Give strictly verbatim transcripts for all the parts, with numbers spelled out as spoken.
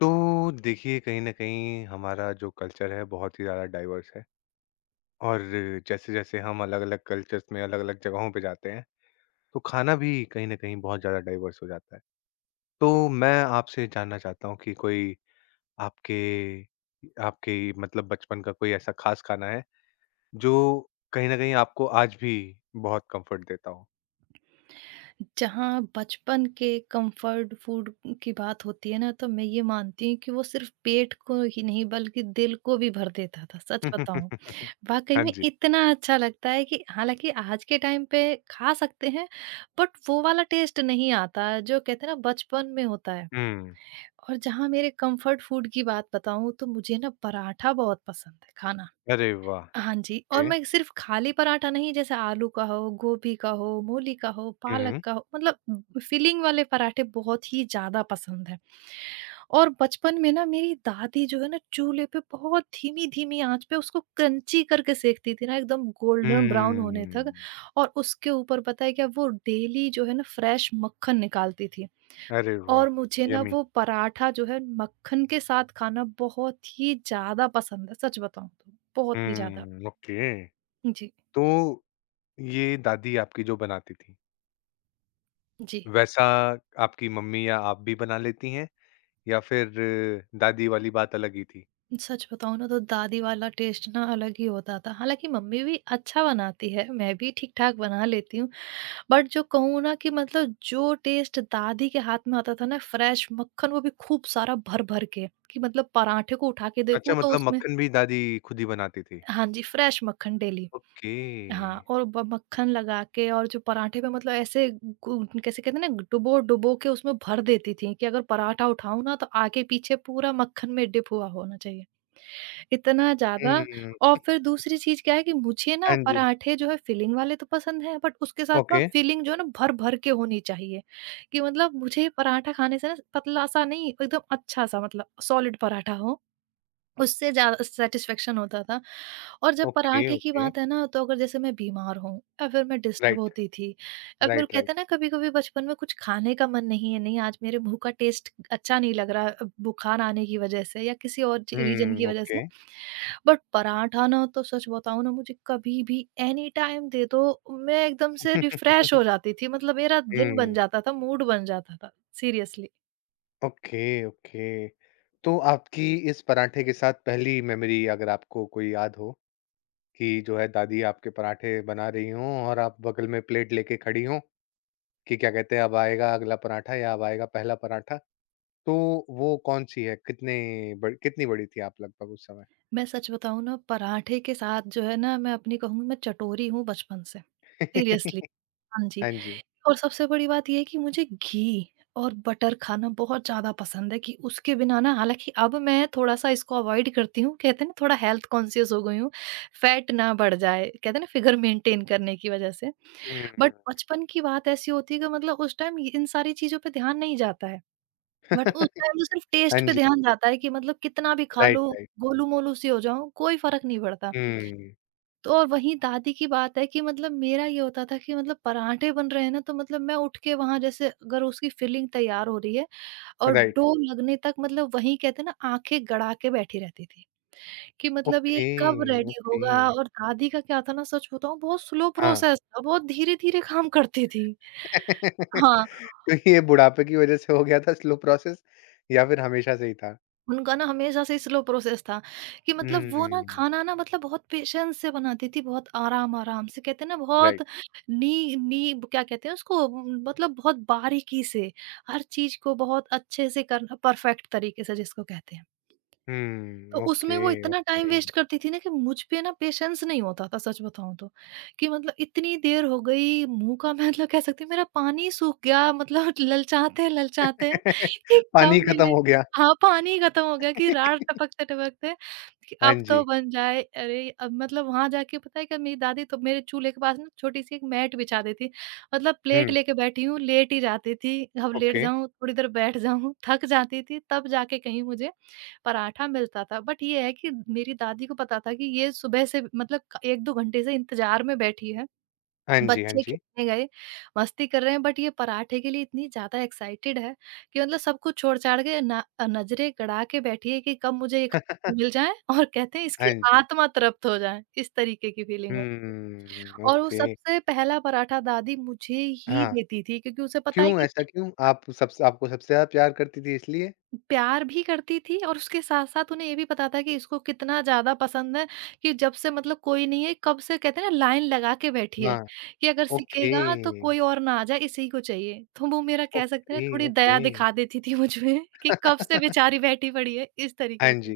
तो देखिए कहीं न कहीं हमारा जो कल्चर है बहुत ही ज़्यादा डाइवर्स है और जैसे-जैसे हम अलग-अलग कल्चर्स में अलग-अलग जगहों पे जाते हैं, तो खाना भी कहीं न कहीं बहुत ज़्यादा डाइवर्स हो जाता है। तो मैं आपसे जानना चाहता हूँ कि कोई आपके आपके मतलब बचपन का कोई ऐसा ख़ास खाना है, जो कहीं न कहीं आपको आज भी बहुत कम्फ़र्ट देता हो? जहाँ बचपन के कंफर्ट फूड की बात होती है ना, तो मैं ये मानती हूँ कि वो सिर्फ़ पेट को ही नहीं बल्कि दिल को भी भर देता था, सच बताऊँ। वाक़ई हाँ में जी। इतना अच्छा लगता है कि हालाँकि आज के टाइम पे खा सकते हैं, बट वो वाला टेस्ट नहीं आता जो कहते हैं ना बचपन में होता है। हुँ। और जहाँ मेरे कंफर्ट फूड की बात बताऊँ तो मुझे ना पराठा बहुत पसंद है खाना। अरे वाह! हाँ जी, और ओके। मैं सिर्फ़ खाली पराठा नहीं, जैसे आलू का हो, गोभी का हो, मूली का हो, हुँ, पालक हुँ। का हो, मतलब फ़िलिंग वाले पराठे बहुत ही ज़्यादा पसंद हैं। और बचपन में ना मेरी दादी जो है ना चूल्हे पे बहुत धीमी-धीमी आँच पे उसको क्रंची करके सेंकती थी ना, एकदम गोल्डन ब्राउन होने हुँ। तक। और उसके ऊपर पता है क्या, वो डेली जो है ना फ्रेश मक्खन निकालती थी। अरे वाह! और मुझे ना यम्मी। वो पराठा जो है मक्खन के साथ खाना बहुत ही ज़्यादा पसंद है, सच बताऊँ तो, बहुत ही ज़्यादा। हुँ, ओके। जी। तो ये दादी आपकी जो बनाती थी, जी, वैसा आपकी मम्मी या आप भी बना लेती हैं या फिर दादी वाली बात अलग ही थी? सच बताऊँ ना, तो दादी वाला टेस्ट ना अलग ही होता था। हालाँकि मम्मी भी अच्छा बनाती है, मैं भी ठीक-ठाक बना लेती हूँ। बट जो कहूँ ना, कि मतलब जो टेस्ट दादी के हाथ में आता था ना, फ्रेश मक्खन वो भी खूब सारा भर-भर के, कि मतलब पराठे को उठा के अच्छा देखूँ तो मतलब उसमें। मक्खन भी दादी खुद ही बनाती थी? हाँ जी, फ्रेश मक्खन डेली। ओके। हाँ, और ब मक्खन लगा के और जो पराठे में मतलब ऐसे गु कैसे कहते हैं ना, डुबो-डुबो के उसमें भर देती थीं कि अगर पराठा उठाऊँ ना, तो आगे-पीछे पूरा मक्खन में डिप हुआ होना चाहिए। इतना ज़्यादा। हुँ, और फिर दूसरी चीज़ क्या है कि मुझे ना हाँ जी। पराठे जो है फिलिंग वाले तो पसंद हैं, बट उसके साथ ना ओके, फिलिंग जो है ना भर-भर के होनी चाहिए, कि मतलब मुझे पराठा खाने से ना पतला-सा नहीं, एकदम अच्छा-सा, मतलब सॉलिड पराठा हो, उससे ज़्यादा सैटिस्फैक्शन होता था। और जब ओके, पराठे की ओके। बात है ना, तो अगर जैसे मैं बीमार हूँ या फिर मैं डिस्टर्ब राइट, होती थी, या फिर राइट, राइट। कहते हैं ना, कभी कभी बचपन में कुछ खाने का मन नहीं है, नहीं आज मेरे मुंह का टेस्ट अच्छा नहीं लग रहा, अ, बुखार आने की वजह से या किसी और रीजन की हुँ, वजह से। ओके। बट पराठा ना, तो सच बताऊं ना, मुझे कभी भी एनी टाइम दे दो, मैं एकदम से रिफ्रेश हो जाती थी, मतलब मेरा दिन बन हुँ, जाता था, मूड बन जाता था। सीरियसली। Okay, okay. तो आपकी इस पराठे के साथ पहली मेमोरी अगर आपको कोई याद हो? कि जो है दादी आपके पराठे बना रही हों और आप बगल में प्लेट लेके खड़ी हों कि क्या कहते हैं अब आएगा अगला पराठा या अब आएगा पहला पराठा। तो वो कौन-सी है? कितने ब कितनी बड़ी थी आप लगभग उस समय? मैं सच बताऊँ ना, पराठे के साथ जो है ना, मैं अपनी कहूँगी, मैं चटोरी हूँ बचपन से। सीरियसली। हाँ जी, हाँ जी। और सबसे बड़ी बात ये है कि मुझे घी और बटर खाना बहुत ज़्यादा पसंद है, कि उसके बिना ना, हालाँकि अब मैं थोड़ा-सा इसको अवॉइड करती हूँ। कहते हैं ना, थोड़ा हेल्थ कॉन्शियस हो गई हूँ, फैट ना बढ़ जाए, कहते हैं ना, फिगर मेंटेन करने की वज़ह से। बट हुँ। बचपन की बात ऐसी होती है कि मतलब उस टाइम इन सारी चीज़ों पे ध्यान नहीं जाता है। बट उस टाइम तो सिर्फ टेस्ट हाँ पे जी। ध्यान जाता है, कि मतलब कितना भी खा राइट, लो, राइट। गोलू-मोलू सी हो जाऊँ, कोई फ़र्क नहीं पड़ता। हुँ। तो और वहीं दादी की बात है, कि मतलब मेरा ये होता था कि मतलब पराठे बन रहे हैं ना, तो मतलब मैं उठ के वहाँ, जैसे अगर उसकी फिलिंग तैयार हो रही है और राइट। डो लगने तक, मतलब वहीं कहते हैं ना, आँखें गड़ा के बैठी रहती थी, कि मतलब ये ओके, कब रेडी ओके। होगा। और दादी का क्या था ना, सच बताऊँ बहुत स्लो हाँ। प्रोसेस था, बहुत धीरे-धीरे काम करती थी। हाँ। तो ये बुढ़ापे की वज़ह से हो गया था स्लो प्रोसेस या फिर हमेशा से ही था? उनका ना हमेशा से स्लो प्रोसेस था, कि मतलब वो ना हुँ। खाना ना, मतलब बहुत पेशेंस से बनाती थी, बहुत आराम-आराम से, कहते हैं ना बहुत राइट। नी नी क्या कहते हैं उसको, उम, मतलब बहुत बारीकी से हर चीज़ को बहुत अच्छे से करना, परफेक्ट तरीके से जिसको कहते हैं। तो हुँ। ओके, उसमें वो इतना टाइम ओके। वेस्ट करती थी ना, कि मुझ पे ना पेशेंस नहीं होता था, सच बताऊँ तो, कि मतलब इतनी देर हो गई मुँह का मैं मतलब कह सकती हूँ मेरा पानी सूख गया, मतलब ललचाते-ललचाते कि कब पानी खत्म मिले। हो गया। हाँ, पानी खत्म हो गया, कि रात टपकते-टपकते, कि हाँ अब तो जी। बन जाए। अरे, अब मतलब वहाँ जाके पता है क्या, मेरी दादी तो मेरे चूल्हे के पास ना छोटी-सी एक मैट बिछा देती, मतलब प्लेट हुँ, लेके बैठी हूँ, लेट ही जाती थी, अब लेट ओके। जाऊँ, थोड़ी देर बैठ जाऊँ, थक जाती थी, तब जाके कहीं मुझे पराठा मिलता था। बट ये है कि मेरी दादी को पता था कि ये सुबह से मतलब क एक दो घंटे से इंतज़ार में बैठी है। हाँ जी, हाँ बच्चे जी। खेलने गए, मस्ती कर रहे हैं, बट ये पराठे के लिए इतनी ज़्यादा एक्साइटेड है कि मतलब सब कुछ छोड़-छाड़ के ना, अ, नज़रें गड़ा के बैठी है कि कब मुझे ये खाने को मिल जाए, और कहते हैं इसकी हाँ जी। आत्मा तृप्त हो जाए, इस तरीके की फीलिंग होती थी। हम्म, और वो ओके। सबसे पहला पराठा दादी मुझे ही हाँ, देती थी, क्योंकि उसे पता है क्यों कि ऐसा क्यों? आप सबसे आपको सबसे ज़्यादा प्यार करती थी इसलिए? प्यार भी करती थी, और उसके साथ-साथ उन्हें ये भी पता था कि इसको कितना ज़्यादा पसंद है, कि जब से मतलब कोई नहीं है, कब से कहते हैं ना लाइन लगा के बैठी है, हाँ, कि अगर ओके। सीखेगा तो कोई और ना आ जाए, इसी को चाहिए। तो वो मेरा कह सकते हैं ओके, ना, थोड़ी ओके। दया दिखा देती थी मुझ में कि कब से बेचारी बैठी पड़ी है, इस हाँ तरीके जी, से।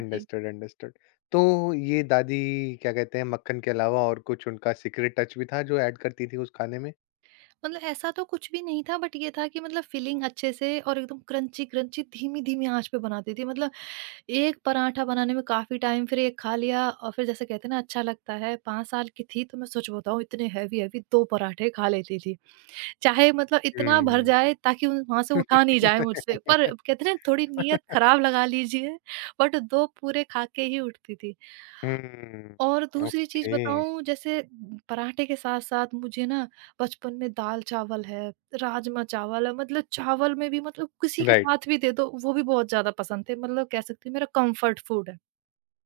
जी। अंडरस्टूड। तो ये दादी क्या कहते हैं मक्खन के अलावा और कुछ उनका सीक्रेट टच भी था जो ऐड करती थी उस खाने में? मतलब ऐसा तो कुछ भी नहीं था, बट ये था कि मतलब फिलिंग अच्छे से और एकदम क्रंची-क्रंची धीमी-धीमी आँच पे बनाती थी। मतलब एक पराठा बनाने में काफ़ी टाइम, फिर एक खा लिया और फिर जैसे कहते हैं ना, अच्छा लगता है, पाँच साल की थी तो मैं सच बताऊँ इतने हेवी-हेवी दो पराठे खा लेती थी। चाहे मतलब इतना भर हुँ, जाए ताकि उन वहाँ से उठा नहीं जाए मुझसे, पर कहते हैं ना, थोड़ी नीयत ख़राब लगा लीजिए, बट दो पूरे खा के ही उठती थी। हुँ। और दूसरी चीज़ ओके। बताऊँ, जैसे पराठे के साथ-साथ मुझे ना बचपन में दाल-चावल है, राजमा-चावल है, मतलब चावल में भी, मतलब किसी के राइट, साथ भी दे दो, वो भी बहुत ज़्यादा पसंद थे, मतलब कह सकती हूँ मेरा कम्फर्ट फूड है।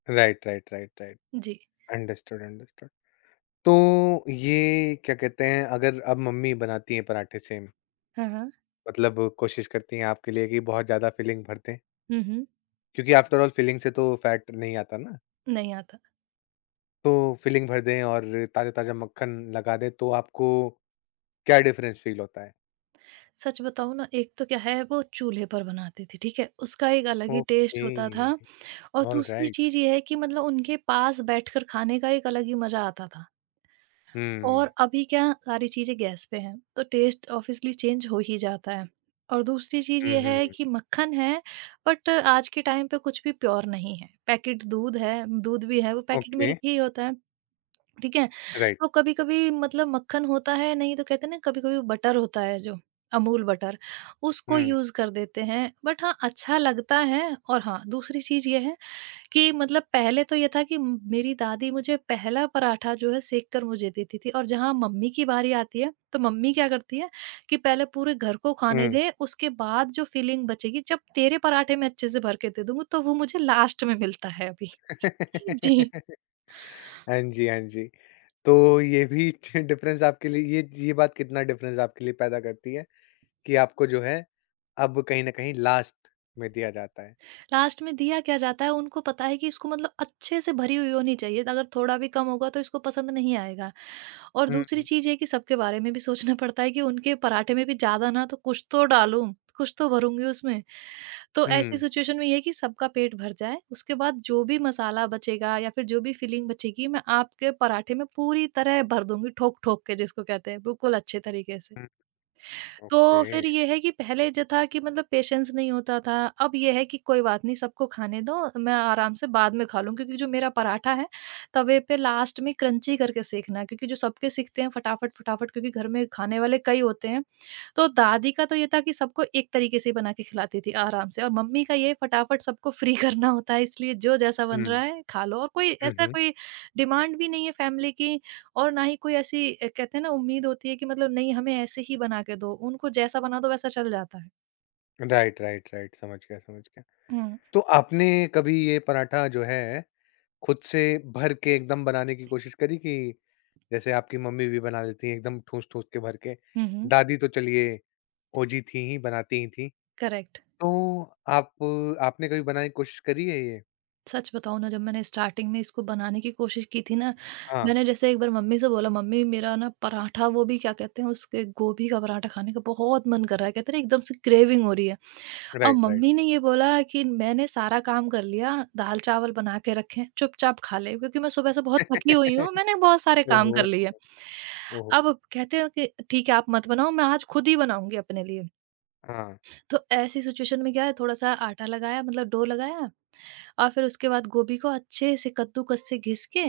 Right, right, right, right. जी। Understood, understood. तो ये क्या कहते हैं अगर अब मम्मी बनाती हैं पराठे सेम, हाँ, हाँ। मतलब कोशिश करती हैं आपके लिए कि बहुत ज़्यादा फिलिंग भर दें, हुँ, हुँ। क्योंकि आफ्टर ऑल फिलिंग से तो फैट नहीं आता ना। नहीं आता। तो फिलिंग भर दें और ताज़ा-ताज़ा मक्खन लगा दें, तो आपको क्या डिफरेंस फ़ील होता है? सच बताऊँ ना, एक तो क्या है वो चूल्हे पर बनाती थी, ठीक है? उसका एक अलग ही ओके, टेस्ट होता था, और दूसरी ऑलराइट। चीज़ ये है कि मतलब उनके पास बैठकर खाने का एक अलग ही मज़ा आता था। हुँ। और अभी क्या, सारी चीज़ें गैस पे हैं, तो टेस्ट ऑब्वियसली चेंज हो ही जाता है। और दूसरी चीज़ हुँ, ये हुँ, है हुँ। कि मक्खन है, बट आज के टाइम पे कुछ भी प्योर नहीं है। पैकेट दूध है, दूध भी है, वो पैकेट ओके, मिल्क ही होता है। ठीक है? राइट। तो कभी-कभी मतलब मक्खन होता है, नहीं तो कहते हैं ना, कभी-कभी बटर होता है जो, अमूल बटर, उसको हुँ, यूज़ कर देते हैं। बट हाँ, अच्छा लगता है। और हाँ, दूसरी चीज़ ये है कि मतलब पहले तो ये था कि म मेरी दादी मुझे पहला पराठा जो है सेक कर मुझे देती थी, और जहाँ मम्मी की बारी आती है, तो मम्मी क्या करती है कि पहले पूरे घर को खाने हुँ। दे, उसके बाद जो फीलिंग बचेगी, जब तेरे पराठे मैं अच्छे से भर के दे दूँगी, तो वो मुझे लास्ट में मिलता है अभी। जी। हाँ जी, हाँ जी। तो ये भी डिफरेंस आपके लिए ये ये बात कितना डिफरेंस आपके लिए पैदा करती है? कि आपको जो है अब कहीं न कहीं लास्ट में दिया जाता है। लास्ट में दिया क्या जाता है, उनको पता है कि इसको मतलब अच्छे से भरी हुई होनी चाहिए, अगर थोड़ा भी कम होगा तो इसको पसंद नहीं आएगा। और हुँ, दूसरी हुँ। चीज़ ये कि सबके बारे में भी सोचना पड़ता है, कि उनके पराठे में भी ज़्यादा ना तो कुछ तो डालूँ, कुछ तो भरूँगी उसमें। तो ऐसी हुँ, सिचुएशन में ये है कि सबका पेट भर जाए, उसके बाद जो भी मसाला बचेगा या फिर जो भी फिलिंग बचेगी, मैं आपके पराठे में पूरी तरह भर दूँगी, ठोक-ठोक के जिसको कहते हैं, बिल्कुल अच्छे तरीके से। हुँ, तो ओके। फिर ये है कि पहले जो था कि मतलब पेशेंस नहीं होता था, अब ये है कि कोई बात नहीं, सबको खाने दो, मैं आराम से बाद में खा लूँ, क्योंकि जो मेरा पराठा है, तवे पे लास्ट में क्रंची करके सेंकना है, क्योंकि जो सबके सेंकते हैं फटाफट-फटाफट, क्योंकि घर में खाने वाले कई होते हैं। तो दादी का तो ये था कि सबको एक तरीके से बना के खिलाती थी आराम से, और मम्मी का ये फटाफट सबको फ्री करना होता है, इसलिए जो जैसा बन हुँ, रहा है खा लो, और कोई हुँ, ऐसा हुँ। कोई डिमांड भी नहीं है फैमिली की, और ना ही कोई ऐसी अ, कहते हैं ना, उम्मीद होती है कि मतलब नहीं, हमें ऐसे ही बना के दो, उनको जैसा बना दो वैसा चल जाता है। राइट, राइट, राइट, समझ गया, समझ गया। हुँ। तो आपने कभी ये पराठा जो है खुद से भर के एकदम बनाने की कोशिश करी कि जैसे आपकी मम्मी भी बना लेती हैं एकदम ठूँस-ठूँस के भर के, हुँ, हुँ। दादी तो चलिए ओजी थी ही, बनाती ही थी। करेक्ट। तो आप आपने कभी बनाने की कोशिश करी है ये? सच बताऊँ ना, जब मैंने स्टार्टिंग में इसको बनाने की कोशिश की थी ना, हाँ, मैंने जैसे एक बार मम्मी से बोला, मम्मी मेरा ना पराठा, वो भी क्या कहते हैं उसके, गोभी का पराठा खाने का बहुत मन कर रहा है, कहते हैं ना एकदम से क्रेविंग हो रही है। और राइट, राइट। मम्मी ने ये बोला कि मैंने सारा काम कर लिया, दाल-चावल बना के रखे हैं, चुपचाप खा ले, क्योंकि मैं सुबह से बहुत थकी हुई हूँ, मैंने बहुत सारे काम कर ओहो! लिए। ओहो! अब कहते हो कि ठीक है आप मत बनाओ, मैं आज खुद ही बनाऊँगी अपने लिए। हाँ, तो ऐसी सिचुएशन में क्या है, थोड़ा-सा आटा लगाया मतलब डो लगाया, और फिर उसके बाद गोभी को अच्छे से कद्दूकस से घिस के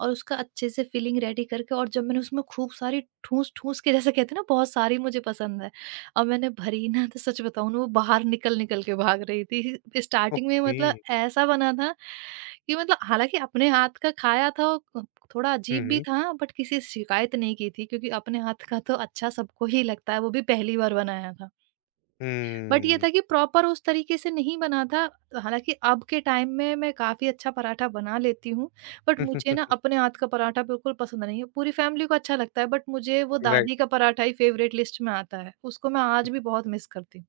और उसका अच्छे से फिलिंग रेडी करके, और जब मैंने उसमें खूब सारी ठूस-ठूस के, जैसे कहते हैं ना बहुत सारी मुझे पसंद है, और मैंने भरी ना, तो सच बताऊँ ना, वो बाहर निकल-निकल के भाग रही थी। स्टार्टिंग में ओके। मतलब ऐसा बना था कि मतलब, हालाँकि अपने हाथ का खाया था, वो थोड़ा हुँ, अजीब भी हुँ। था, बट किसी से शिकायत नहीं की थी, क्योंकि अपने हाथ का तो अच्छा सबको ही लगता है, वो भी पहली बार बनाया था। बट ये हुँ। था कि प्रॉपर उस तरीके से नहीं बना था। तो हालाँकि अब के टाइम में मैं काफ़ी अच्छा पराठा बना लेती हूँ, बट मुझे ना अपने हाथ का पराठा बिल्कुल पसंद नहीं है। पूरी फैमिली को अच्छा लगता है, बट मुझे वो दादी राइट। का पराठा ही फ़ेवरेट लिस्ट में आता है। उसको मैं आज भी बहुत मिस करती हूँ।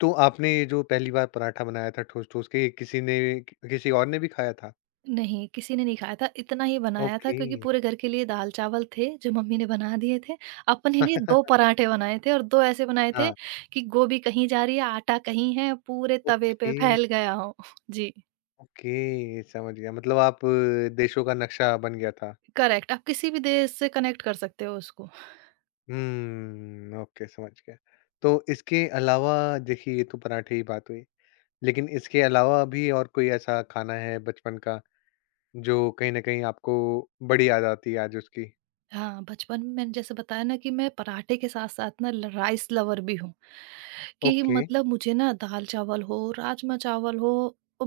तो आपने ये जो पहली बार पराठा बनाया था ठूस-ठूस के, ये किसी ने कि- किसी और ने भी खाया था? नहीं, किसी ने नहीं खाया था। इतना ही बनाया था, ओके। क्योंकि पूरे घर के लिए दाल-चावल थे, जो मम्मी ने बना दिए थे। अपने लिए दो पराठे बनाए थे, और दो ऐसे बनाए थे हाँ। कि गोभी कहीं जा रही है, आटा कहीं है, पूरे तवे पे ओके, फैल गया हो। जी। ओके, समझ गया। मतलब आप अ, देशों का नक्शा बन गया था। करेक्ट, आप किसी भी देश से कनेक्ट कर सकते हो उसको। हुँ, ओके समझ गया। तो इसके अलावा देखिए ये तो पराठे की बात हुई, लेकिन इसके अलावा भी और कोई ऐसा खाना है बचपन का जो कहीं न कहीं आपको बड़ी याद आती है आज उसकी? हाँ, बचपन में मैंने जैसे बताया ना कि मैं पराठे के साथ-साथ ना ल राइस लवर भी हूँ, कि ओके। मतलब मुझे ना दाल-चावल हो, राजमा-चावल हो,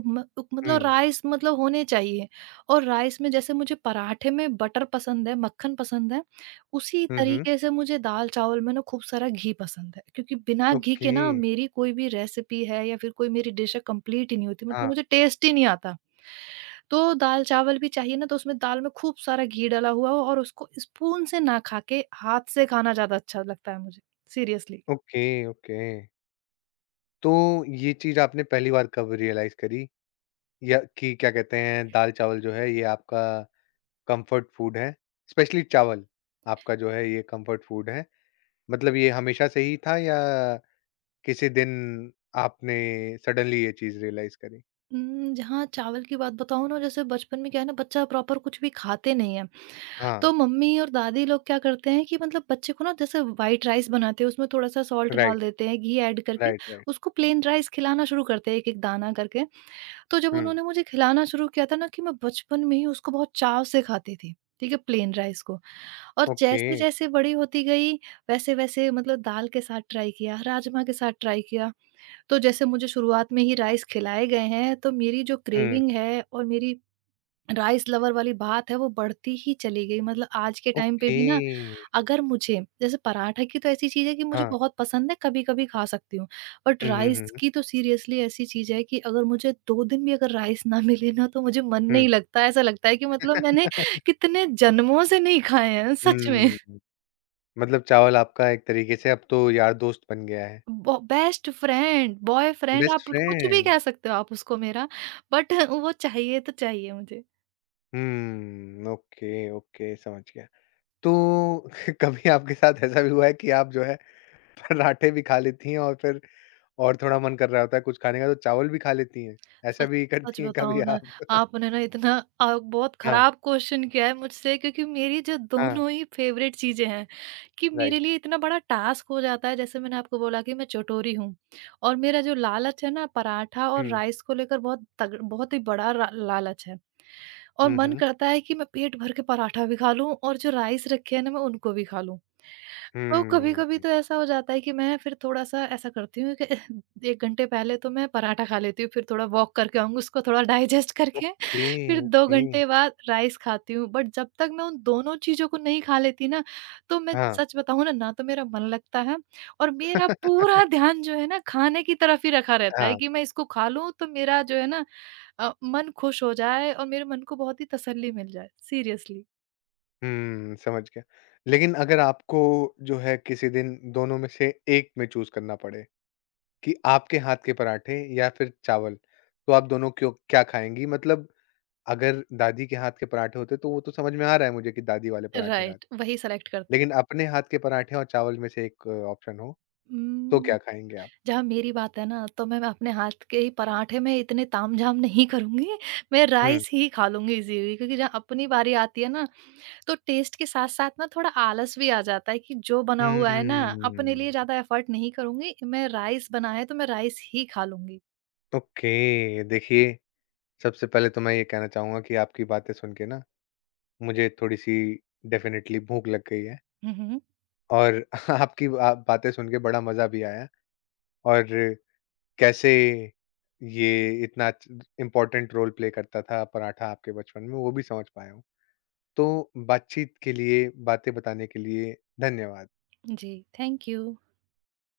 म मतलब हुँ। राइस मतलब होने चाहिए। और राइस में, जैसे मुझे पराठे में बटर पसंद है, मक्खन पसंद है, उसी हुँ, हुँ। तरीके से मुझे दाल-चावल में ना खूब सारा घी पसंद है। क्योंकि बिना घी ओके। के ना मेरी कोई भी रेसिपी है या फिर कोई मेरी डिश है, कंप्लीट ही नहीं होती, मतलब हाँ, मुझे टेस्ट ही नहीं आता। तो दाल-चावल भी चाहिए ना, तो उसमें दाल में खूब सारा घी डला हुआ हो, और उसको स्पून से ना खा के हाथ से खाना ज़्यादा अच्छा लगता है मुझे, सीरियसली। Okay, okay. तो ये चीज़ आपने पहली बार कब रियलाइज़ करी या कि क्या कहते हैं दाल-चावल जो है ये आपका कम्फर्ट फूड है? स्पेशली चावल आपका जो है ये कम्फर्ट फूड है। मतलब ये हमेशा से ही था या किसी दिन आपने सडनली ये चीज़ रियलाइज़ करी? उम, जहाँ चावल की बात बताऊँ ना, जैसे बचपन में क्या है ना, बच्चा प्रॉपर कुछ भी खाते नहीं है। तो हाँ, मम्मी और दादी लोग क्या करते हैं कि मतलब बच्चे को ना, जैसे व्हाइट राइस बनाते हैं, उसमें थोड़ा-सा सॉल्ट डाल राइट, देते हैं, घी ऐड करके, राइट, राइट। उसको प्लेन राइस खिलाना शुरू करते हैं एक-एक दाना करके। तो जब हुँ, उन्होंने मुझे खिलाना शुरू किया था ना, कि मैं बचपन में ही उसको बहुत चाव से खाती थी, ठीक है, प्लेन राइस को। और ओके, जैसे-जैसे बड़ी होती गई, वैसे-वैसे मतलब दाल के साथ ट्राई किया, राजमा के साथ ट्राई किया। तो जैसे मुझे शुरुआत में ही राइस खिलाए गए हैं, तो मेरी जो हुँ, क्रेविंग है और मेरी राइस लवर वाली बात है, वो बढ़ती ही चली गई। मतलब आज के टाइम पे ओके। भी ना, अगर मुझे जैसे पराठा की तो ऐसी चीज़ है कि मुझे हाँ, बहुत पसंद है, कभी-कभी खा सकती हूँ। बट हुँ, हुँ, राइस हुँ, की तो सीरियसली ऐसी चीज़ है कि अगर मुझे दो दिन भी अगर राइस ना मिले ना, तो मुझे मन हुँ। हुँ, नहीं लगता। ऐसा लगता है कि मतलब मैंने कितने जन्मों से नहीं खाए हैं, सच में। मतलब चावल आपका एक तरीके से अब तो यार दोस्त बन गया है। ब बेस्ट फ्रेंड, बॉयफ्रेंड, बेस्ट आप कुछ भी फ्रेंड। कह सकते हो आप उसको मेरा, बट वो चाहिए तो चाहिए मुझे। हुँ, ओके, ओके समझ गया। तो कभी आपके साथ ऐसा भी हुआ है कि आप जो है पराठे भी खा लेती हैं और फिर और थोड़ा मन कर रहा होता है कुछ खाने का तो चावल भी खा लेती हैं? ऐसा सच भी सच करती हैं कभी बताऊँ ना, आप? आपने ना इतना अ, बहुत हाँ, ख़राब क्वेश्चन किया है मुझसे, क्योंकि मेरी जो हाँ, दोनों ही फ़ेवरेट चीज़ें हैं, कि मेरे राइट। लिए इतना बड़ा टास्क हो जाता है। जैसे मैंने आपको बोला कि मैं चटोरी हूँ, और मेरा जो लालच है ना पराठा और हुँ, राइस को लेकर, बहुत तग बहुत ही बड़ा रा लालच है। और हुँ, मन हुँ। करता है कि मैं पेट भर के पराठा भी खा लूँ, और जो राइस रखे हैं ना, मैं उनको भी खा लूँ। तो कभी-कभी हुँ, तो ऐसा हो जाता है कि मैं फिर थोड़ा-सा ऐसा करती हूँ कि एक घंटे पहले तो मैं पराठा खा लेती हूँ, फिर थोड़ा वॉक करके आऊँगी, उसको थोड़ा डाइजेस्ट करके, ओके, फिर दो ओके। घंटे बाद राइस खाती हूँ। बट जब तक मैं उन दोनों चीज़ों को नहीं खा लेती ना, तो मैं हाँ। सच बताऊँ ना, ना तो मेरा मन लगता है, और मेरा पूरा ध्यान जो है ना खाने की तरफ ही रखा रहता है हाँ, कि मैं इसको खा लूँ, तो मेरा जो है ना अ, मन खुश हो जाए और मेरे मन को बहुत ही तसल्ली मिल जाए। सीरियसली। हुँ, समझ गया। लेकिन अगर आपको जो है किसी दिन दोनों में से एक में चूज़ करना पड़े कि आपके हाथ के पराठे या फिर चावल, तो आप दोनों क्यों क्या खाएँगी? मतलब अगर दादी के हाथ के पराठे होते तो वो तो समझ में आ रहा है मुझे कि दादी वाले पराठे खा राइट, वही सेलेक्ट करती। लेकिन अपने हाथ के पराठे और चावल में से एक ऑप्शन हो, तो उम क्या खाएँगे आप? जहाँ मेरी बात है ना, तो मैं अपने हाथ के ही पराठे में इतने तामझाम नहीं करूँगी, मैं हुँ। राइस ही खा लूँगी इज़िली, क्योंकि जहाँ अपनी बारी आती है ना, तो टेस्ट के साथ-साथ ना थोड़ा आलस भी आ जाता है कि जो बना हुआ है ना, अपने लिए हम्म, ज़्यादा एफ़र्ट नहीं करूँगी, मैं राइस बना है तो मैं राइस ही खा लूँगी। ओके। देखिए, सबसे पहले तो मैं ये कहना चाहूँगा कि आपकी बातें सुन के ना मुझे थोड़ी-सी डेफ़िनिटली भूख लग गई है हुँ, हुँ। और आपकी बा बातें सुन के बड़ा मज़ा भी आया और कैसे ये इतना इम्पोर्टेंट रोल प्ले करता था पराठा आपके बचपन में, वो भी समझ पाया हूँ। तो बातचीत के लिए, बातें बताने के लिए धन्यवाद। जी, थैंक यू।